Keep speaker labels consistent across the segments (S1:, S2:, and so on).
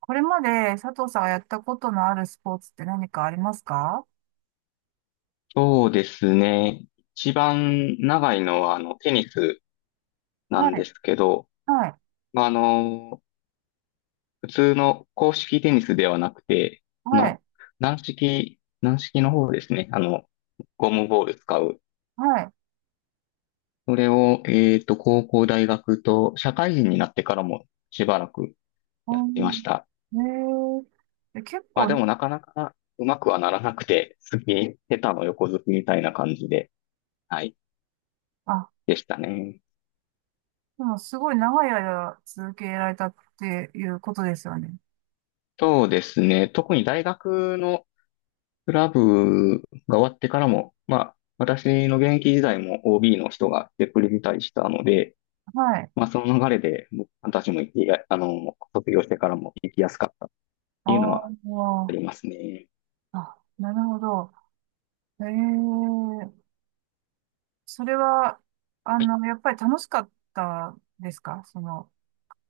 S1: これまで佐藤さんがやったことのあるスポーツって何かありますか？
S2: そうですね。一番長いのは、テニスな
S1: は
S2: んで
S1: い、
S2: すけど、
S1: はい、
S2: まあ、あの、普通の公式テニスではなくて、あ
S1: はい、
S2: の、軟式の方ですね。ゴムボール使う。
S1: はい。
S2: それを、高校、大学と、社会人になってからもしばらく
S1: う
S2: やってまし
S1: ん、
S2: た。
S1: へえ、え結
S2: で
S1: 構、
S2: もなかなかうまくはならなくて、下手の横好きみたいな感じで、はい、
S1: あ、
S2: でしたね。
S1: でもすごい長い間続けられたっていうことですよね。
S2: そうですね。特に大学のクラブが終わってからも、私の現役時代も OB の人が来てくれたりしたので、
S1: はい。
S2: その流れで僕たちも行きや、あの、卒業してからも行きやすかったっ
S1: あ
S2: ていうのはあ
S1: ー、
S2: りますね。
S1: あ、なるほど。へえ、それは、
S2: はい。
S1: やっぱり楽しかったですか？その、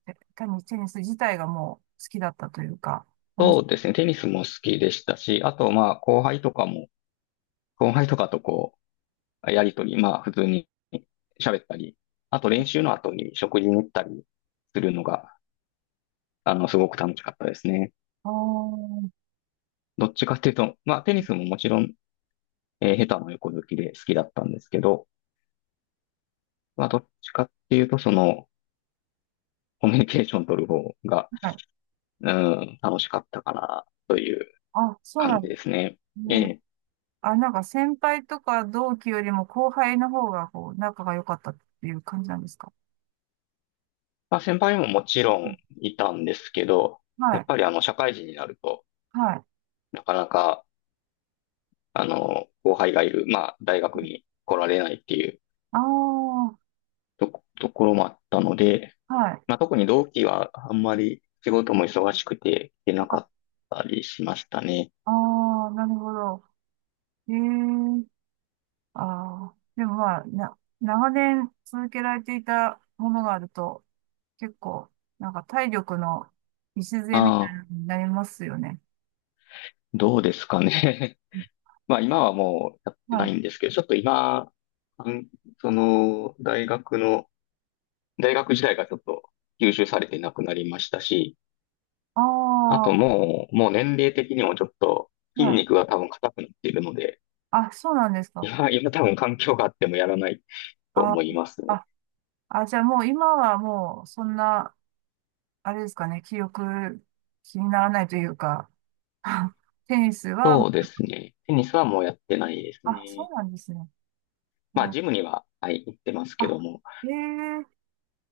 S1: えテニス、テニス自体がもう好きだったというか、楽し、
S2: そうですね。テニスも好きでしたし、あと、後輩とかも、後輩とかとこう、やりとり、まあ、普通に喋ったり、あと練習の後に食事に行ったりするのが、すごく楽しかったですね。
S1: あー、はい。
S2: どっちかっていうと、テニスももちろん下手も横好きで好きだったんですけど、どっちかっていうと、その、コミュニケーション取る方が、うん、楽しかったかな、という
S1: あ、そう
S2: 感
S1: な
S2: じ
S1: んで
S2: ですね。
S1: す
S2: え
S1: ね。
S2: え。
S1: あ、なんか先輩とか同期よりも後輩の方がこう仲が良かったっていう感じなんですか？
S2: 先輩ももちろ
S1: うん、
S2: んいたんですけど、や
S1: は
S2: っ
S1: い。
S2: ぱり社会人になると、
S1: はい。
S2: なかなか、後輩がいる、大学に来られないっていう
S1: ああ、
S2: ところもあったので、
S1: はい。
S2: 特に同期はあんまり仕事も忙しくて、行けなかっ
S1: あ
S2: たりしましたね。
S1: あ、ー、なるほど。ええ、ああ、でもまあ、長年続けられていたものがあると、結構、なんか体力の礎み
S2: あ
S1: た
S2: あ、
S1: いになりますよね。
S2: どうですかね。
S1: うん、
S2: 今はもうやっ
S1: は
S2: てない
S1: い。
S2: んですけど、ちょっと今、うんその、大学時代がちょっと吸収されてなくなりましたし、
S1: あ
S2: あと
S1: あ、
S2: もう年齢的にもちょっと筋
S1: はい。
S2: 肉が多分硬くなっているので、
S1: あ、そうなんですか？
S2: 今多分環境があってもやらないと
S1: あ、
S2: 思いますね。
S1: あ、あ、じゃあもう今はもうそんな、あれですかね、記憶気にならないというか、テニスは、
S2: そうですね。テニスはもうやってないです
S1: あ、そ
S2: ね。
S1: うなんですね。
S2: まあ
S1: あ、
S2: ジムには、はい、行ってますけど
S1: あ、
S2: も、
S1: ええ、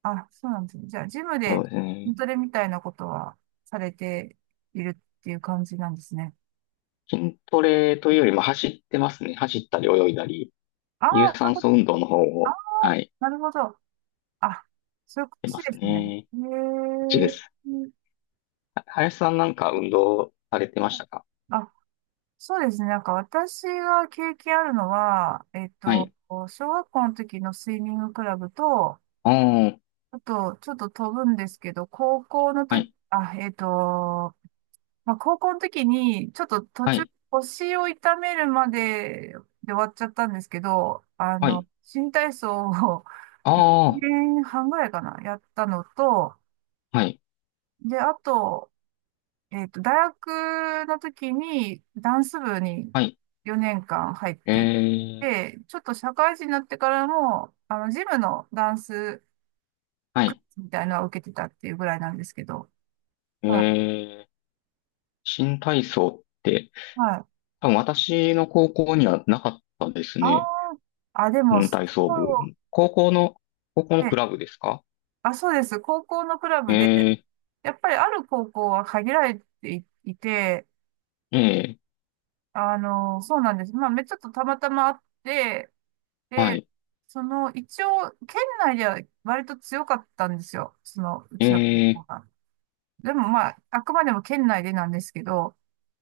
S1: あ、そうなんですね。じゃあジムで
S2: そうですね。
S1: 筋トレみたいなことはされているっていう感じなんですね。
S2: 筋トレというよりも走ってますね。走ったり泳いだり、
S1: あ
S2: 有
S1: あ、そういう
S2: 酸
S1: こ
S2: 素
S1: とで
S2: 運
S1: す。
S2: 動の方
S1: ああ、
S2: を、はい、
S1: なるほど。あ、そういうこ
S2: てま
S1: とで
S2: す
S1: すね。
S2: ね。い
S1: え
S2: ちです。
S1: え、
S2: は林さんなんか運動されてましたか？
S1: あ、そうですね。なんか私が経験あるのは、
S2: はい。
S1: 小学校の時のスイミングクラブと、
S2: ああ、
S1: あと、ちょっと飛ぶんですけど、高校の
S2: は
S1: 時、
S2: い、
S1: まあ、高校の時に、ちょっと途
S2: は
S1: 中、
S2: い、
S1: 腰を痛めるまでで終わっちゃったんですけど、あ
S2: は
S1: の、
S2: い。
S1: 新体操を 1
S2: ああ、
S1: 年半ぐらいかな、やったのと、
S2: はい、
S1: で、あと、大学の時にダンス部に
S2: はい。
S1: 4年間入っ
S2: え
S1: ていっ
S2: ー、
S1: て、ちょっと社会人になってからも、あの、ジムのダンス
S2: は
S1: クラ
S2: い。
S1: スみたいなのは受けてたっていうぐらいなんですけど、
S2: え
S1: はい。
S2: ー、新体操って、
S1: はい。
S2: 多分私の高校にはなかったです
S1: あ
S2: ね。
S1: あ、あ、でも、
S2: うん、体操部。高校の、高校
S1: う
S2: のク
S1: ね
S2: ラブですか？
S1: あ、そうです。高校のクラブで、
S2: え
S1: やっぱりある高校は限られていいて、
S2: ー、えー、
S1: あの、そうなんです。まあ、ちょっとたまたまあって、
S2: は
S1: で、
S2: い、
S1: その、一応、県内では割と強かったんですよ。その、う
S2: え
S1: ちの高
S2: ー、
S1: 校が。でもまあ、あくまでも県内でなんですけど、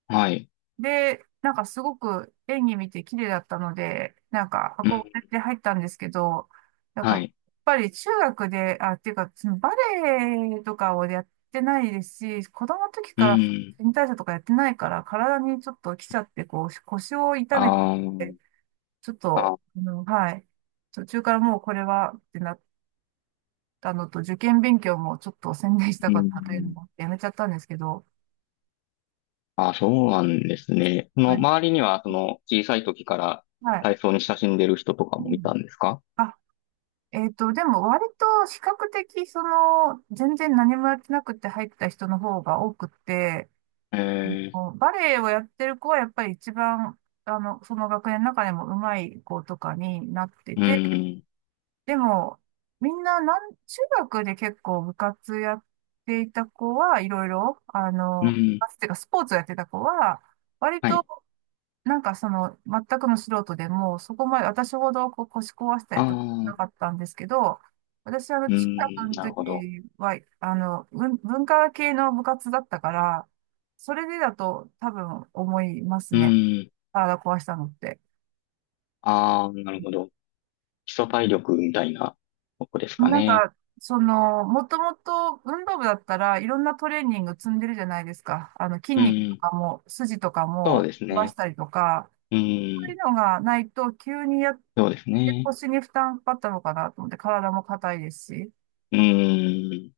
S2: はい、
S1: で、なんかすごく演技見て綺麗だったので、なんか
S2: うん、
S1: 憧れて入ったんですけど、なんか、
S2: は
S1: やっ
S2: い、
S1: ぱり中学で、あ、っていうか、そのバレエとかをやってないですし、子供の時
S2: う
S1: から
S2: ん、
S1: 新体操とかやってないから、体にちょっと来ちゃって、こう、腰を痛めて、
S2: あー
S1: ちょっと、
S2: あ
S1: あの、はい。途中からもうこれはってなったのと、受験勉強もちょっと専念した
S2: う
S1: かったというの
S2: ん。
S1: もあってやめちゃったんですけど、
S2: あ、そうなんですね。そ
S1: こ
S2: の
S1: れ、
S2: 周りには、その小さい時から
S1: はい。
S2: 体操に親しんでる人とか
S1: う
S2: もい
S1: ん。
S2: たんですか？
S1: あ、でも割と比較的、その、全然何もやってなくて入った人の方が多くて、
S2: えー、
S1: こうバレエをやってる子はやっぱり一番、あの、その学年の中でも上手い子とかになって
S2: う
S1: て、
S2: ん、
S1: でも、みんな、中学で結構部活やっていた子はいろいろ、あ
S2: う
S1: の、部
S2: ん、
S1: 活っていうかスポーツをやってた子は、割
S2: は
S1: と、
S2: い。
S1: なんかその、全くの素人でも、そこまで私ほどこう腰壊した
S2: あ
S1: りとかな
S2: あ、
S1: かったんですけど、私、あの、
S2: う
S1: 中学
S2: ん、
S1: の
S2: なるほど。
S1: 時は、あの、文化系の部活だったから、それでだと多分思います
S2: う
S1: ね。
S2: ん、
S1: 体壊したのって。
S2: ああ、なるほど。基礎体力みたいなとこですか
S1: なん
S2: ね。
S1: か、その、もともと運動部だったらいろんなトレーニング積んでるじゃないですか。あの、筋
S2: う
S1: 肉と
S2: ん、
S1: かも、筋とか
S2: そう
S1: も
S2: です
S1: 伸ばし
S2: ね。
S1: たりとか、
S2: う
S1: そういう
S2: ん、
S1: のがないと急にやっ
S2: そうです
S1: て
S2: ね。
S1: 腰に負担かかったのかなと思って、体も硬いですし。
S2: うん、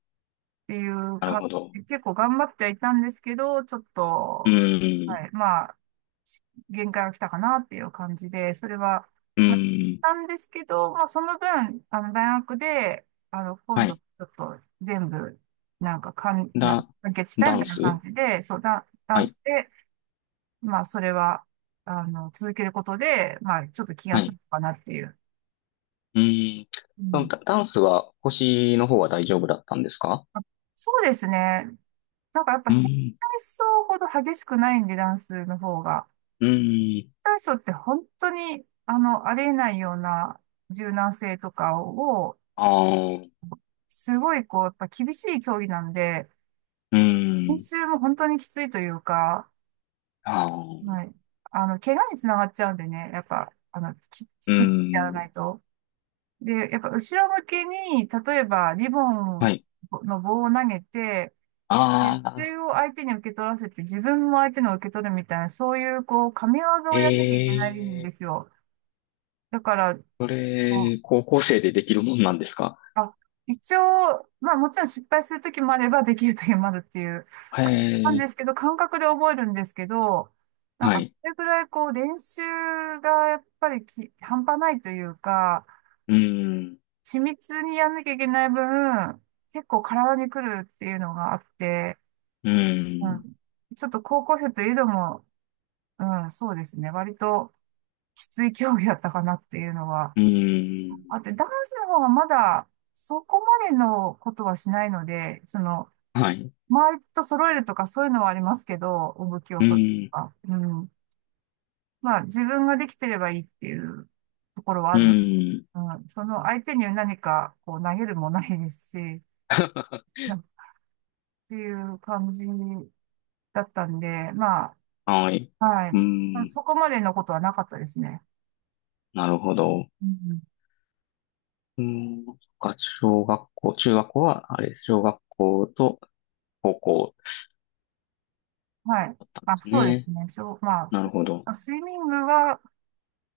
S1: ていう
S2: なる
S1: か、
S2: ほど。
S1: 結構頑張ってはいたんですけど、ちょっ
S2: う
S1: と、
S2: ん、
S1: はい、まあ、し限界が来たかなっていう感じで、それは、
S2: う
S1: まあ
S2: ん、
S1: なんですけど、まあ、その分、あの、大学で、あの、今
S2: は
S1: 度、ち
S2: い。
S1: ょっと全部、なんか、なんか
S2: だ、
S1: 完結したい
S2: ダ
S1: み
S2: ン
S1: たいな
S2: ス、
S1: 感じで、そう、ダ
S2: は
S1: ン
S2: い、
S1: スで、まあ、それは、あの、続けることで、まあ、ちょっと気が
S2: は
S1: 済
S2: い。
S1: むかなっていう。
S2: うん。
S1: う
S2: その
S1: ん、
S2: ダンスは腰の方は大丈夫だったんですか？
S1: あ、そうですね。なんかやっぱ
S2: う
S1: 新
S2: ん。
S1: 体操ほど激しくないんで、ダンスの方が。
S2: う
S1: 新
S2: ん。
S1: 体操って本当に、あの、ありえないような柔軟性とかを、
S2: ああ、
S1: すごいこう、やっぱ厳しい競技なんで、
S2: う
S1: 練
S2: ん。
S1: 習も本当にきついというか、
S2: ああ、
S1: はい。あの、怪我につながっちゃうんでね、やっぱ、あの、
S2: う
S1: きっちやら
S2: ん。
S1: ないと。で、やっぱ後ろ向きに、例えばリボ
S2: は
S1: ン
S2: い。
S1: の棒を投げて、熱
S2: ああ、
S1: 中を相手に受け取らせて、自分も相手の受け取るみたいな、そういう、こう、神業を
S2: え
S1: やんなきゃいけないんで
S2: え、
S1: すよ。だから、
S2: そ
S1: こう、
S2: れ、高校生でできるもんなんですか？
S1: あ、一応、まあもちろん失敗するときもあれば、できるときもあるっていう、
S2: へ
S1: なんです
S2: え、
S1: けど、感覚で覚えるんですけど、なん
S2: は
S1: か、
S2: い。
S1: それぐらい、こう、練習がやっぱり半端ないというか、
S2: うん。
S1: 緻密にやんなきゃいけない分、結構体に来るっていうのがあって、
S2: う
S1: う
S2: ん。
S1: ん、ちょっと高校生といえども、うん、そうですね。割ときつい競技だったかなっていうのは。
S2: うん。
S1: あと、ダンスの方はまだそこまでのことはしないので、その、
S2: はい。
S1: 周りと揃えるとかそういうのはありますけど、お武器を
S2: う
S1: 揃えると
S2: ん。
S1: か。うん。まあ、自分ができてればいいっていうところは
S2: う
S1: あるの。
S2: ん。
S1: うん。その相手に何かこう投げるもないですし、っていう感じだったんで、まあ、
S2: はい。
S1: は
S2: う
S1: い。
S2: ん。
S1: そこまでのことはなかったですね。
S2: なるほど。
S1: うん、
S2: うん。そっか、小学校、中学校は、小学校と、方向
S1: はい。
S2: で
S1: あ、
S2: す
S1: そうです
S2: ね。
S1: ね。しょう、まあ、
S2: なるほど。
S1: あ、スイミングは、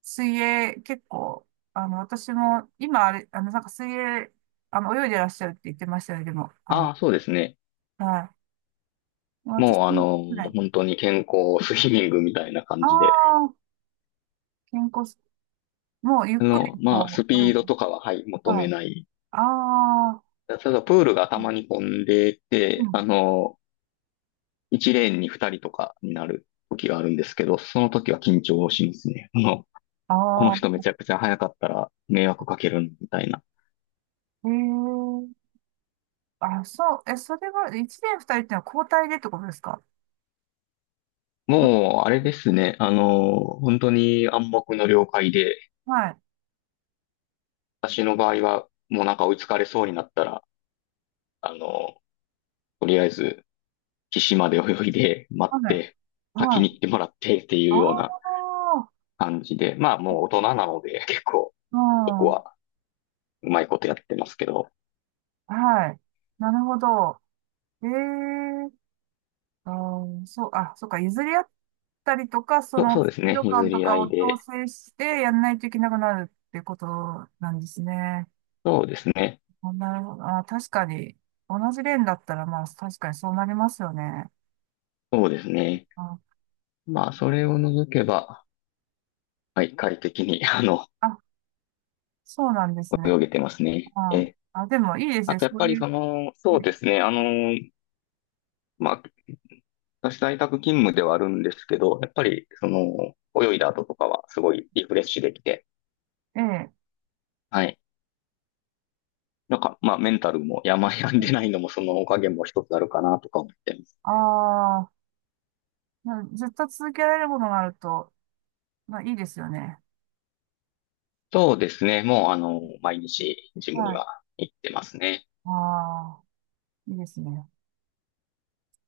S1: 水泳、結構、あの、私も、今、あれ、あの、なんか水泳、あの、泳いでらっしゃるって言ってましたね、でも、あ
S2: あ
S1: の、
S2: あ、そうですね。
S1: はい。私
S2: もう
S1: も、はい。
S2: 本当に健康スイミングみたいな感
S1: あ
S2: じで。
S1: あ、健康す、もう、ゆっくり、こ
S2: ス
S1: う、泳
S2: ピ
S1: ぐ。
S2: ードとかは、はい、求
S1: は
S2: め
S1: い。
S2: ない。
S1: ああ、
S2: ただ、プールがた
S1: う
S2: まに混んでて、
S1: ん。
S2: 1レーンに2人とかになる時があるんですけど、その時は緊張しますね。この
S1: あ
S2: 人め
S1: あ、
S2: ちゃくちゃ速かったら迷惑かけるみたいな。
S1: ええ、あ、そう、え、それは、一年二人ってのは交代でってことですか？は
S2: もう、あれですね。本当に暗黙の了解で、
S1: い。
S2: 私の場合は、もうなんか追いつかれそうになったら、あの、とりあえず、岸まで泳いで、待っ
S1: はい。
S2: て、先
S1: は
S2: に
S1: い。
S2: 行ってもらってっていう
S1: あ
S2: ような
S1: あ、
S2: 感じで、まあもう大人なので、結構、
S1: う
S2: そこ
S1: ん。
S2: はうまいことやってますけど、
S1: はい。なるほど。ええ、あー、そう、あ、そうか、譲り合ったりとか、その
S2: そう
S1: ス
S2: です
S1: ピー
S2: ね、
S1: ド
S2: 譲
S1: 感と
S2: り合
S1: かを
S2: い
S1: 調
S2: で、
S1: 整してやんないといけなくなるってことなんですね。
S2: そうですね、
S1: あ、なるほど。あ、確かに、同じレーンだったら、まあ、確かにそうなりますよね。
S2: そうですね。
S1: あ、
S2: まあ、それを除けば、はい、快適に、
S1: あ、そうなんですね。
S2: 泳げてますね。
S1: あ、あ、でもいいです
S2: あ
S1: ね。
S2: とやっ
S1: そう
S2: ぱり
S1: いう、
S2: その、そうですね、まあ、私在宅勤務ではあるんですけど、やっぱり、その、泳いだ後とかはすごいリフレッシュできて、
S1: ええ。
S2: はい。なんか、まあ、メンタルも病んでないのもそのおかげも一つあるかなとか思ってます。
S1: ああ、ー、ずっと続けられるものがあると、まあ、いいですよね。
S2: そうですね。もう、毎日ジムに
S1: はい。
S2: は行ってますね。
S1: ああ、いいですね。